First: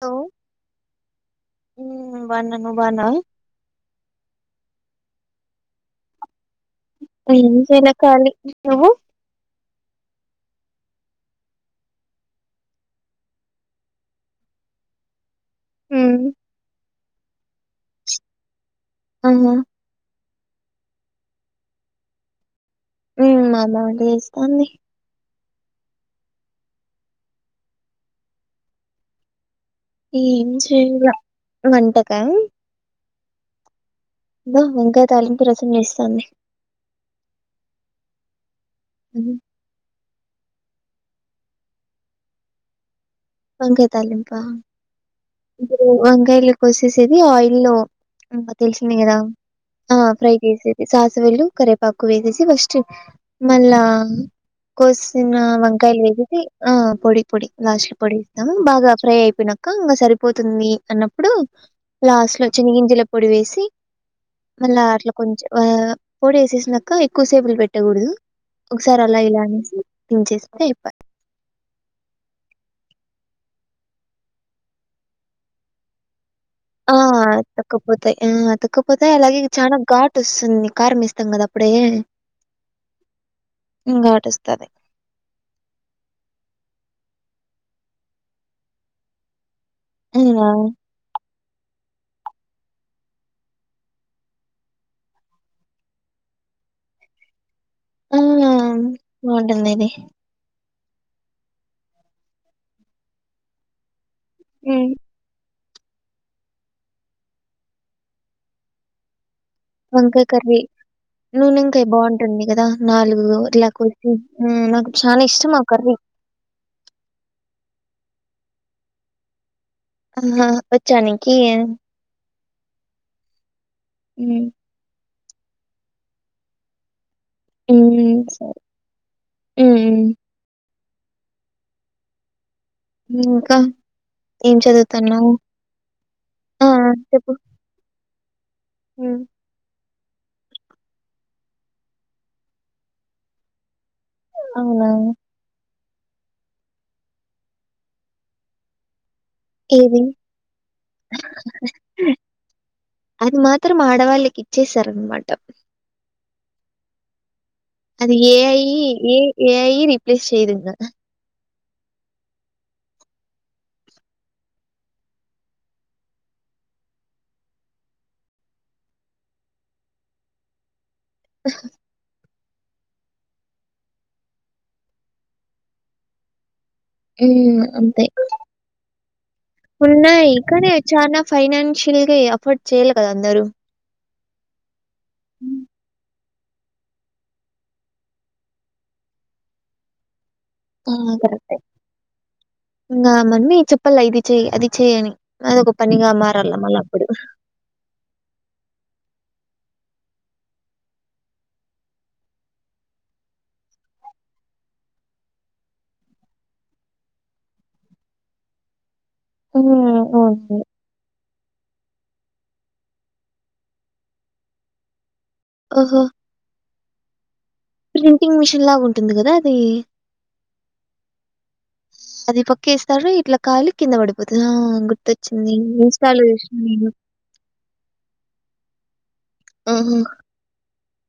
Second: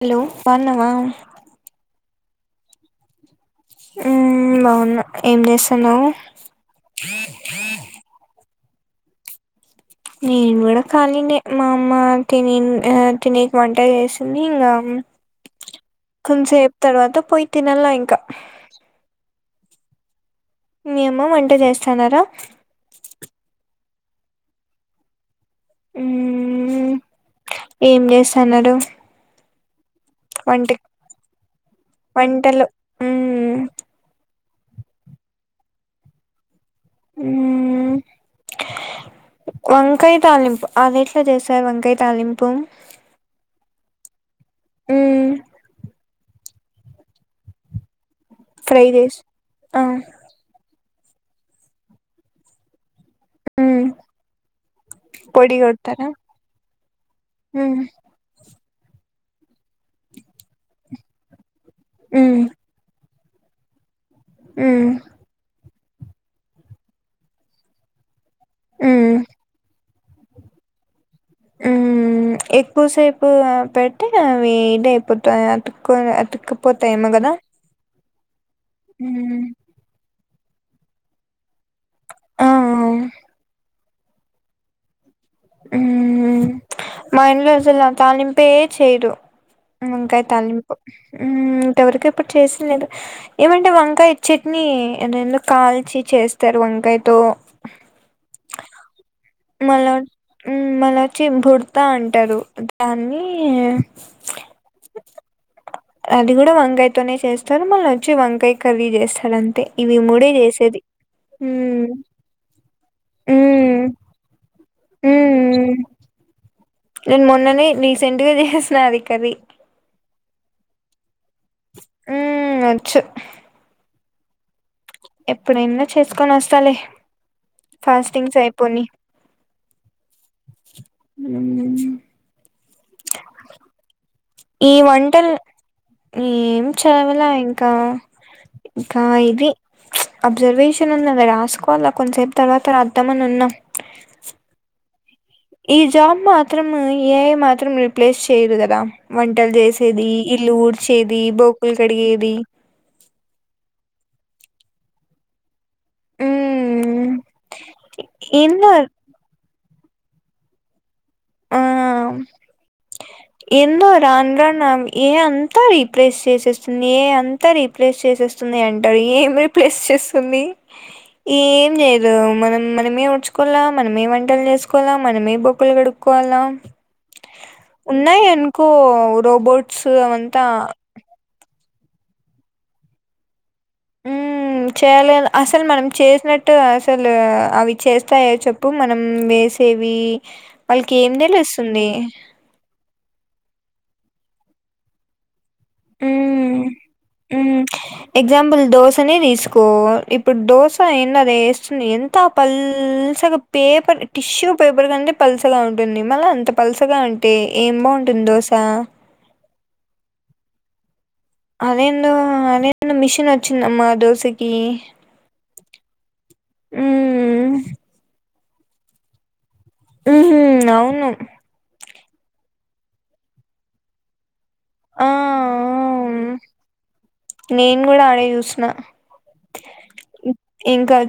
Hello బాగున్నావా నేను బాగున్నా నువు బాగున్నావా హ్మ్ బావున్నా ఏం చేస్తాన్నావు. ఏమ్ చెయ్యాలె కాళీ నువ్వు నేను కూడా కాలీ నే మా అమ్మ తినే తినకే వంట చేసింది ఇంగా ఉమ్ కొంసేపు తర్వాత పోయి తినాల ఇంకా అమ్మ మీ అమ్మ వంట చేస్తాన్నారా చేస్తుంది. హ్మ్ ఉ ఏం చేస్తున్నాడు. ఏం చేయలే వంటకామ్ వంటలు మ్మ్ ఇంకా వంకాయ తాలింపు రసం చేస్తంది. మ్మ్ హ్మ్ వంకాయ తాలింపు అదెట్లా చేశారు. వంకాయ తాలింపు వంకాయ తాళింపా మ్మ్ కోసేసేది ఆయిల్ లో ఇంకా ఫ్రై తెలిసింది కదా చేసి ఆ ఫ్రై చేసిది ఇ సాసొల్లు, కరేవేపాకు వేసేసి ఫస్ట్ మళ్ళా మ్మ్ కోసిన పొడి వంకాయలు కొడతారా వేసేసి, ఆ పొడి పొడి మ్మ్ లాస్టు కి పొడి ఎస్తా బాగా ఫ్రై అయిపోయినంక ఇగా సరి పోతుంది అన్నప్పుడు లాస్ట్ మ్మ్ లో చినిగింజల ప్ పొడివేసి మళ్ళా మ్మ్ అట్లా కొంచెం ఆ పొడి వేసేసినాక ఎక్కువ సేపు పెట్టకూడదు. ఒకసారి మ్మ్ అలా ఇలా అనేసి దించేస్కుంటే అయి పా మ్మ్ ఎక్కువ సేపు పెట్టి అవి ఇద అయిపోతాయి అతుక్కొని అతుక్కు పోతాఏమో గద తయ్ మ్మ్ ఆ అతుక్కపోతాయ్ అలాగే చానా గాట్ ట్ స్తుంది కారమేస్తాం గదా అప్పుడే ఆ ఆ ఇంగాటస్తది మ్మ్ మా ఇంట్లో అసల ఆ తాలింపే చేయరు వంకాయ్ అవునా తాలింపు మ్మ్ ఇంతవరకె ఎప్పుడు చేసిందే లేదు ఏమంటే వంకాయ చట్నీ ఏ దేందో కాల్చి చేస్తారు వంకాయ్ తో అవునా బాగుంటుంది ఇది మళ్ళ చింపుర్తా అంటారు దాన్ని మ్మ్ అది కూడా వంగాయతోనే చేస్తారు మళ్ళ వచ్చి వంకాయ్ కర్రీ చేస్తారం వంకాయ్ కర్రీ నూనెంకాయ్ మ్మ్ బాగుంటుంది కదా నాలుగు ఇలా మ్మ్ కోచ్చి హ్మ్ నాకు చా నా ఇష్టం ఆ మ్మ్ కర్రీ నేను మొన్ననే రీసెంట్ గా చేసిన అది కర్రీ ఆహా వచ్చాని కీ మ్మ్ వచ్చు మ్మ్ ఎప్పుడైన చూసుకొని వస్తాలే ఉమ్ ఫాస్టింగ్స్ సరే అయిపోని ఉమ్ ఉమ్. మ్మ్ ఇంకా ఏం ఈ చదువుతున్నావు వంటలు ఏం ఆ చదవలే చెప్పు ఇంకా ఇంకా ఉమ్, ఇది అబ్జర్వేషన్ ఉన్నది రాసుకోవాలి కొంతసేపు తర్వాత రాద్దామని ఉన్నా ఔనా ఈ జాబ్ మాత్రం ఏఐ మాత్రం రీప్లేస్ చేయదు కదా వంటలు ఏది చేసేది ఇల్లు ఊడ్చేది బోకులు కడిగేది ఇచ్చేసారనమాట మ్మ్. అది ఏఐ ఏందో ఏ ఏఐ రి ప్లేస్ చేయదు ఇంగా ఆ ఎందో రాను రాను ఏఐ అంతా రీప్లేస్ చేసేస్తుంది ఏఐ అంతా రీప్లేస్ చేసేస్తుంది అంటారు ఏం రిప్లేస్ సేస్సుంది. ఏం జేయదు మనం మనమే వుడ్చుకోవాల మనమే వంటలు చేసుకోవాలా. మనమే బొకులు కడుక్కోవాలా. ఉమ్ అంతే ఉన్నాయి అనుకో రోబోట్స్ ఉన్నాయి అవంతా కానీ చాలా ఫైనాన్ చిల్గి అఫ్ఫోర్డ్ చేయాలి కదా అందరూ చేయలేదు అసలు మనం చేసినట్ అట్ అసలు అవి చేస్తాయా చెప్పు మనం వేసేవి హ వాళ్ళకి ఏం కరెక్టే తెలుస్తుంది నా మమ్మీ చెప్పలే ఇదీ చే అది చేయ్యని అద ఒక పనిగా మారల మ్మ్ మల్ల అప్పుడు అసనే తీసుకో ఇప్పుడు దోస ఏయింది అది వేస్తుంది. ఎంత పల్చగా పేపర్ టిష్యూ పేపర్ కంటే పలుసగా ఉంటుంది. మళ్ళ అంత పలుసగా అంటే, ఏం బాగుంటుంది దోశ. ఊ ఓకే అదేందో అదేందో మిషన్ వచ్చిందమ్మా దోశకి ఓహో ఉమ్ హు ప్రింటింగ్ మిషిన్ లాగా ఉంటుంది కదా అద్ ఉహు అవును అది పక్కేస్తారు ఇట్లా కాలి కింద పడిపోతుంది. ఆ ఆ గుర్తొచ్చింది ఇన్స్టాలొ చూసిన నేను నేను కూడా ఆడే చూసిన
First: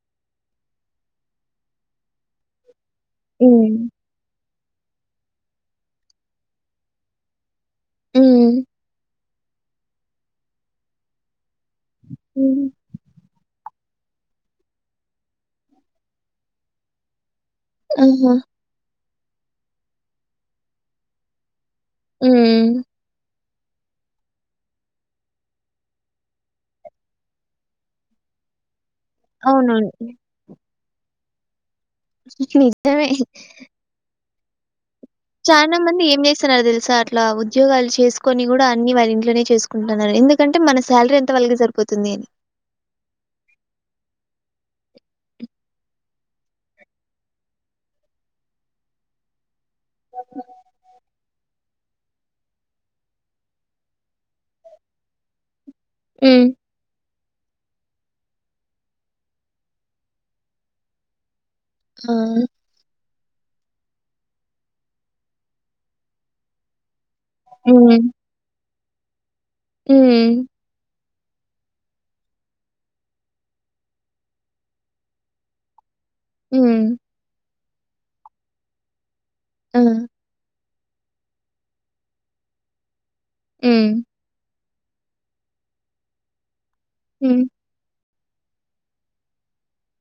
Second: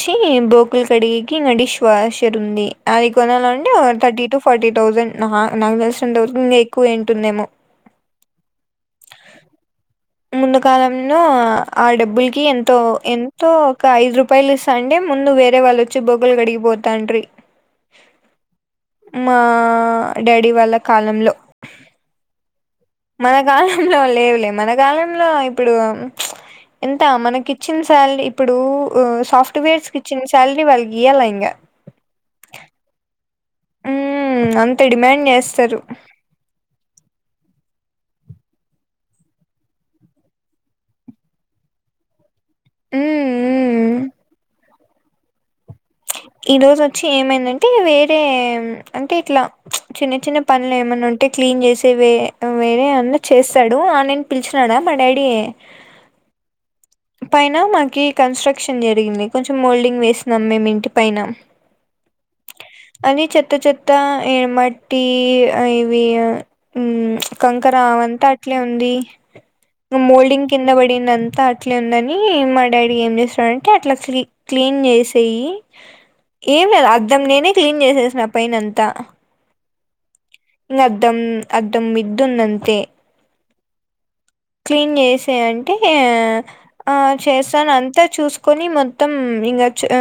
చీ బోకులు కడిగేకి డిష్ వాషర్ ఉంది. అది హ్మ్. కొనాలంటే థర్టీ టు ఫార్టీ థౌజండ్ ఆహా నాకు తెలిసినంత వరకు నీకు అయిటుందేమో ఉ ముందు కాలంలో ఆ డబ్బుల్కి హ్మ్. ఎంతో ఎంతో ఇంకా ఐదు రూపాయలు ఇస్తా అండే, ముందు వేరే వాళ్ళొచ్చి బొగ్గలు గడిగిపోతాంట్రీ. ఆహా! మా డాడీ వాళ్ళ కాలంలో ఊమ్ మన కాలంలో హ్ లేవులే మన కాలంలో ఇప్పుడు ప్చ్ ఎంత మనకిచ్చిన సాలరీ ఇప్పుడు ఊమ్ అవునవును. సాఫ్ట్వేర్సుకి ఇచ్చిన సాలరీ వాళ్ ఇయల ఇంగా నిజమే ఊమ్ అంన్ చానా మంది ఏం చేస్తున్నారో తెలుసా అట్ల ట్లా ఉద్యోగాలు చేసుకొని కూడా అన్ని వాళ్ళ ఇంట్లోనే చేసుకుంటున్నారు. ఎందుకంటే మన సాలరీ అంత వాలకి సరిపోతుంది. ఊమ్ ఊమ్ ఈ రోజు వచ్చి ఏమైందంటే వేరే అంటే ఇట్లా ప్చ్ చిన్న చిన్న పనులు ఏమైన్నా ఉం అంటే క్లీన్ చేసి వే వేరే అన్నా చేస్తాడు ఆ అన్నని పిలిచినాడా మా డాడీ ఉమ్ పైన మాకి కన్స్ట్రక్షన్ జరిగింది. కొంచెం మోల్డింగ్ వేస్తున్నాం మేము ఇంటి పైన ఆ అది చెత్త చెత్త ఏమాట్టీ అ ఇవి అ ఉమ్ ప్చ్ కంకర హ్మ్. అవంత అట్లే ఉం వుంది మ్ హ్మ్. మోల్డింగ్ కింద బడి అం తా అట్లే ఉందని మా డాడీ ఏం చేస్తాడంటే అట్లా క్లీ క్లీన్ చేసేయి ఏం లే హ్మ్. అద్దం నేనే క్లీన్ చేసేసిన పైన అంతా ఆ ఇ అద్దం అద్దం మిద్దునంతే ఊమ్ క్లీన్ చేసే అంటే ఆ హ్మ్. చేస్తాను అంత చూసుకొని మొత్తం ఇంకా చ ఆ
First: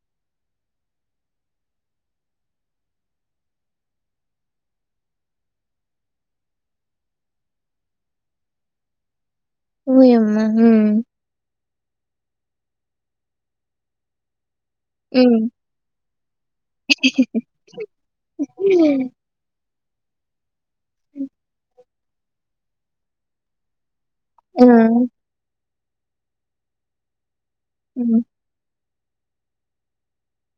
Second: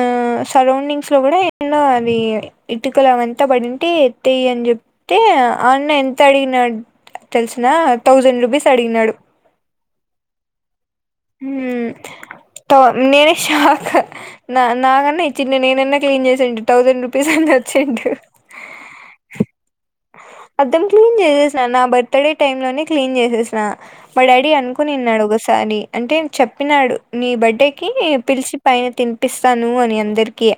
సరౌండింగ్స్ లో కూడా ఏన్నో అది ఇటుక లవంతా పడింటే ఎత్తయి అని చెప్తే అన్న ఎంత అడిగినాడ్ తెలిసునా థౌసండ్ రూపీస్ అడిగినాడు ఓయమ్మా ఊమ్ ఊమ్ త నేనేే షాక్ నా నాకన్నా హ్మ్. ఇచ్చిండే నేనన్నా క్లీన్ చేసేండు థౌసండ్ రూపీస్ అన్న వచ్చేదు మొత్తం క్లీన్ చేేసన్న బట్ త్తడే టైమ్ లోనే క్లీన్ చేసేసిన మా డాడీ ఆ! అనుకోని ఉన్నాడు ఒకసారి అంటే చెప్పినాడు నీ బెడ్ పెట్టేకీ హ్మ్. పిలిచి పైన తినిపిస్తానూ అని అందరికీ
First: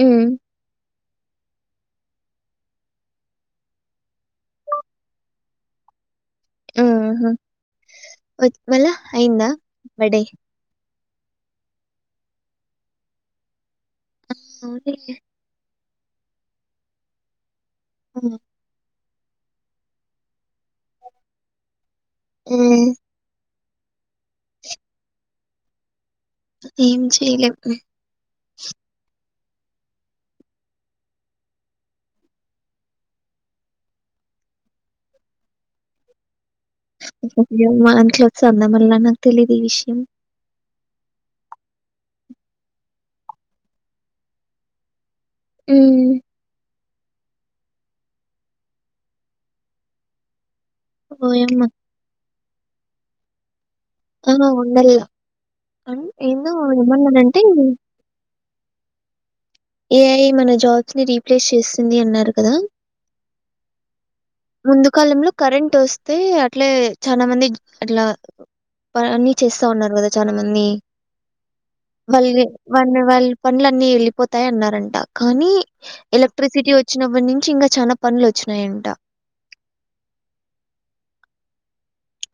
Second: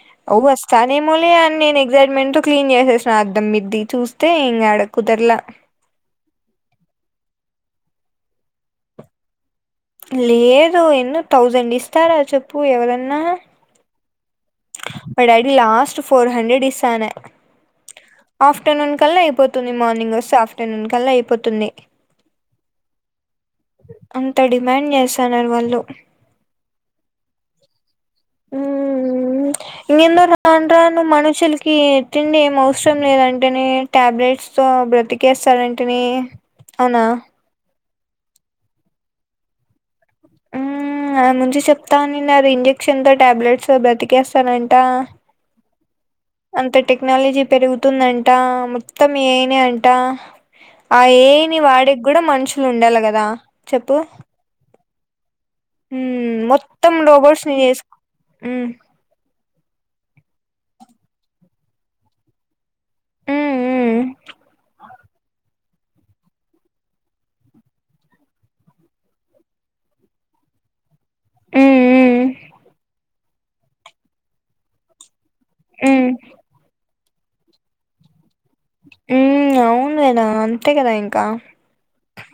హ్మ్. ఒవ్వ స్టార్ [unintelligible] నేమో లే అని నేను ఎగ్జైట్మెంట్ తో క్లీన్ చేసేసా అద్దం మీద్దీ చూస్తే ఇంకా ఆడ కుదరలా ఆ హా వ వళ అయిందా బర్డే? లేదు ఎన్నూ తౌసండ్ ఇస్తారా చెప్పు ఎవరన్నా మా డాడీ లాస్ట్ ఫోర్ హండ్రెడ్ ఇస్తా అన్నా ఆఫ్టర్నూన్ కల్లా అయిపోతుంది. మార్నింగ్ వస్తా ఆఫ్టర్నూన్ కల్లా అయిపోతుంది. ఉమ్ అంత డిమాండ్ చేసన్నరు వాళ్ళు ఏం చేయలేం ఇంగెన్దో రాన్ రాను మనుషుల్ కీ తిండి ఏం అవసరం లేదంటనే టాబ్లెట్స్ తో బ్రతికేస్తారంటనే అవునా వంట్లో చంద మల్లన తెలీదు ఈ విషయం హ్మ్ ఆనుంచి చెప్తానున్నారు ఇంజెక్షన్ తో టాబ్లెట్స్తో బ్రతికేస్తారంటా ఉమ్ అంత టెక్నాలజీ పెరుగుతుందంటా మొత్తం ఏఐనే అంటా ఆ ఏఐని ఓయమ్మ! వాడిగ్గూడ మనషు ఉండాలీ కదా హు ఉండాలా ఉ మొత్తం ఏమన్నారంటే రోబోట్స్ ని చేసు ఏఐ మన జాబ్స్ ని రీప్లేస్ చేస్తుంది అన్నారు కదా ఉమ్ ముందుకాలంలో కరెంట్ ఒస్తే అట్లే చానా మంది అట్లా పని చేస్తా ఉన్నారు కదా చానా మందీ ఉమ్ ఉమ్ వల్గే మన్ వాళ్ల్ పన్లన్నీ ఎళ్లిపోత్ తాయ అన్నారంట కానీ ఉమ్ ఉమ్ ఎలక్ట్రిసిటీ వచ్ వచ్చినప్పటి నుంచి ఇంగ చాన పన్లు వచ్చిం హ్మ్ అవును కదా అంతే కదా ఇంకా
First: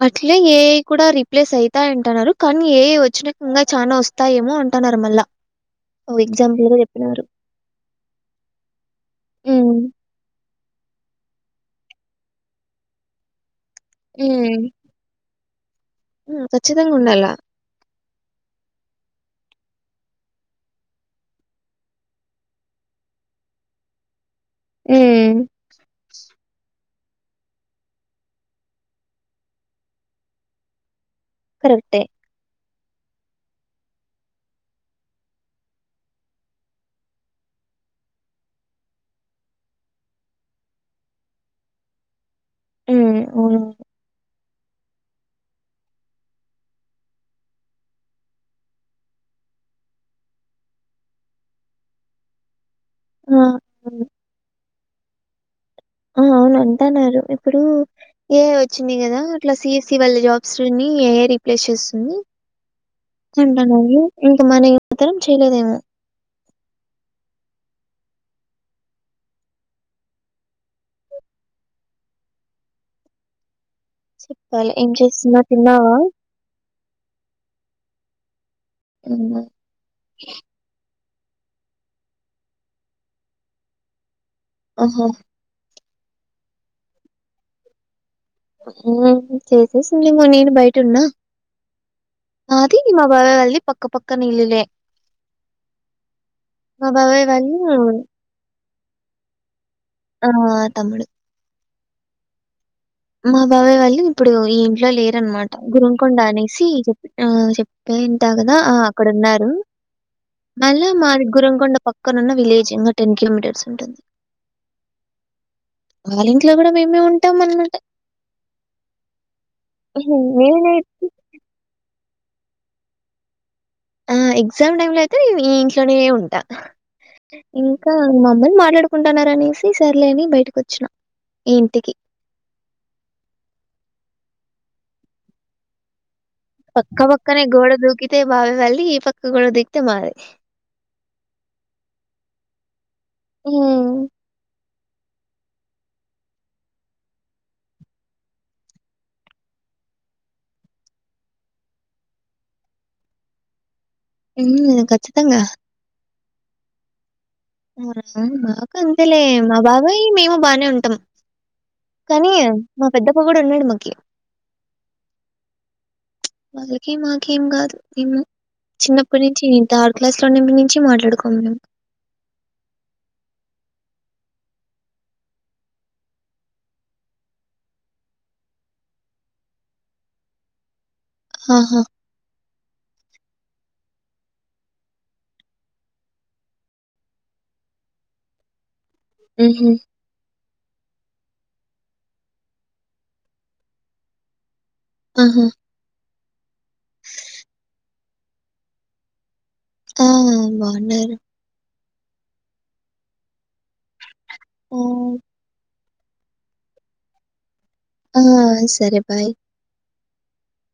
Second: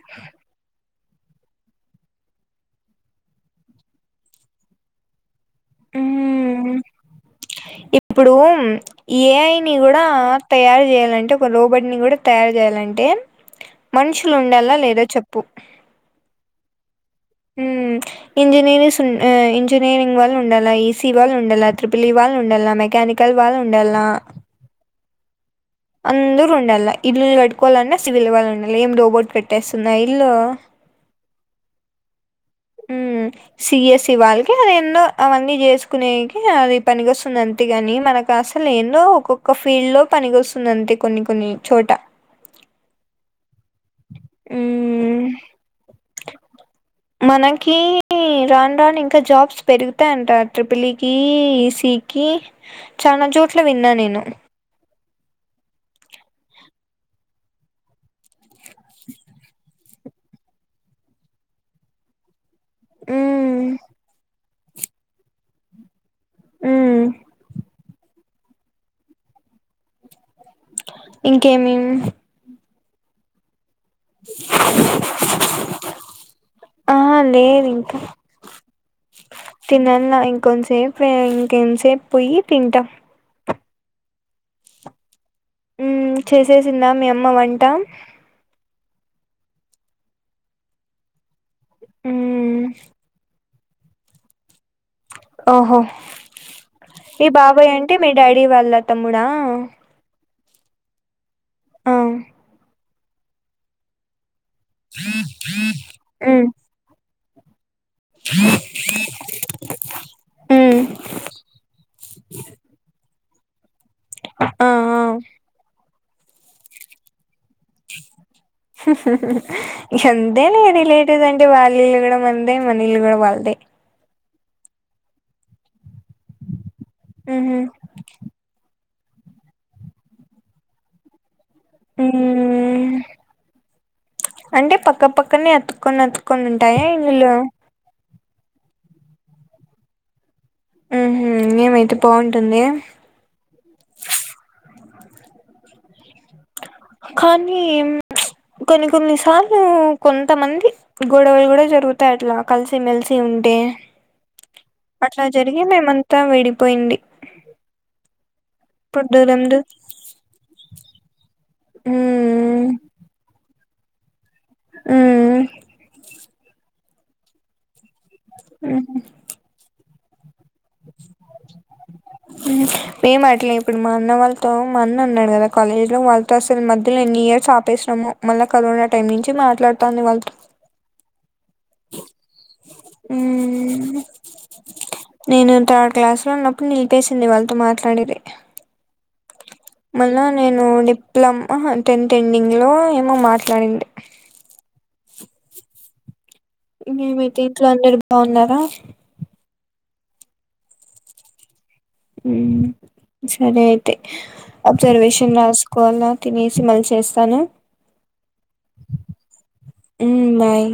అట్లే ఏఐ కూడా రిప్లేస్ అయితాయి అంటున్నారు కానీ ఏఐ వచ్చినాక ఇంగా చానా వస్తాయేమో అంటన్నారు మళ్ళా ఓ ఎగ్జాంపుల్‌గా హ్మ్ చెప్పినారు. ఇప్పుడు ఏఐని హ్మ్. గూడ తయారు చేయాలంటే ఒక రోబ ఇని కూడా తయారు చేయాలంటే మనుషులుండల్లా లేదా చెప్పు ప్పు ఊ కచ్చిత ఉండలా ఇంజనీరింగ్స్ ఇంజనీరింగ్ వాళ్ళు ఉండాల ఈసీ వాళ్ళు ఉండాల ట్రిపుల్ ఈ వాళ్ళు ఉండాలలా మెకానికల్ వాళ్ళు ఉండాలలా ఉ అందరూ ఉండాలి ఇల్లు కట్టుకోవాలి అన్న సివిల్ వాళ్లని ఏం రోబోట్ కట్టేస్తుందా ఇల్లు కరెక్టే ఉ సిఎస్సి వాళ్ళకి అది ఎన్నో అవన్నీ చేసుకునేకి అది పనికొస్తుంది అంతేగాని మనకు అసలు ఎన్నో ఒక్కొక్క ఫీల్డ్ లో పనికొస్తు ఉన్నంత కొన్ని కొన్ని చోట ఉ అవును హుఊఊఉ మనకి రాను రాను ఇంకా జాబ్స్ పెరుగుతాయి అంట ట్రిపుల్ ఈ కి ఈసిఇ కి చాలా ఆ! చోట్ల విన్నా అవును. నేను ఆ అవును అంటన్నరు ఇప్పుడు ఏ చ్చింది కదా అట్లా సి ఎస్ సివలి జాబ్స్ ని రీప్లేస్ చేస్తుంది తిండ ఉమ్ నువు ఉ మన యువతరం చేయలేదేమో ఊ ఇంకేమి చెప్పాలి ఏం చేస్తున్న తిన్నావా హ్మ్. తినాల ఇం కొంసేపు వెయ్ ఇంకేం సేప్ పోయి తింటా ఓహో ఉ చేసేసిందా మీ అమ్మ వంటా ఉ చేసేసిందేమో నేను బయట ఉన్న ఉమ్ ఆది మా బాగగలి పక్క పక్కన ఇల్లులే ఒహో మా ఈ వాళ్ళు బాబాయ్ అంటే మీ డాడీ వాళ్ళ తమ్ముడా ఆ తమ్ముడు అ మా బాబాయ్ వాళ్ళు ఇప్పుడు ఈ ఇంట్లో లేరనమాట గోల్కొండ ఉమ్ అనేసి చెప్పి ఆ చెప్ ఏంటా కదా ఆ అక్కడ ఉన్నారు ఉమ్ మళ్ళీ మాది గురంకొండ పక్కన ఉన్న విలేజ్ ఇంకా టెన్ కిలోమీటర్ సుంటుంది ఆ ఆ వాళ్ళ ఇంట్లో కూడా మేమే ఉంటాం మనము హా హా హా ఇగంతేలే నేనైతే రిలేటివ్ అంటడి వాలిలు గూడా మందే మనీలు గూడ వాల్దే ఆ ఎక్సామ్ టైమ్ లో అయితే ఈ తొనే ఉంటా ఉహు ఇంకా మమ్మల్ని మాట్లాడు కుంటున్నారనేసి సర్లే అని బయటకు ఒచ్చిన ఈంటికి ఉమ్ అంటే పక్కపక్కనే అతుకొని అతు పక్క పక్కనే గోడ దూకితే బావయ్ వాళ్ దీ ఈ పక్క గూడా దిగితే మాదే ఉహు ఏమైతే బాగుంటుంది గద హ్మ్. కానీ ప్చ్ కొన్ని కొన్ని సార్లు కొంతమంది గొడవలు కూడా జరుగుతాయి అట్లా కలిసిమెలిసి ఉంటే హ్ ఖచ్చితంగా. త్తా విడిపోయింది. [inaudible] ఒకే ఇప్పుడు అంతేలే దూరం మా దూ బాబాయి మేము బానే ఉంటాం. కానీ ఉమ్ మా పెద్దప్పా కూడా ఉన్నాడు మాకు. కె హ్ అలకి మాకేం కాదు. చిన్నప్పటి నుంచి నీతో ఆడు క్లాస్ లో [inaudible] మే మాట్లే ఇప్పుడు మా అన్న వాళ్ళ తో మా అన్న ఉన్నాడు కదా కాలేజ్ లో వాళ్ళతో అసలు మధ్యలో ఎన్ని ఇయర్స్ ఆపేసినమో మళ్ళా కరోనా టైమ్ నుంచి మాట్లాడుతాంది వాళ్ళతో. ఆహా. హ్ నేను థర్డ్ క్లాస్ లో ఉన్నప్పుడు నిలిపేసింది వాళ్ళతో మాట్లాడేది. హుహు. మళ్ళా నేను డిప్ లమ్ టెన్త్ ఎండింగ్ లో ఏమో మాట్లాడింటి. ఆహా ఇంకా ఏమైతే ఇంట్లో అందరు బావున్నారా. ఆ బావున్నారు. హ్ సరే అయితే. ఆ! అబ్జర్వేషన్ రాసు కోలా తినేసి మళ్ళీ చేస్తాను. ఆ సరే బాయ్. హ్ బాయ్.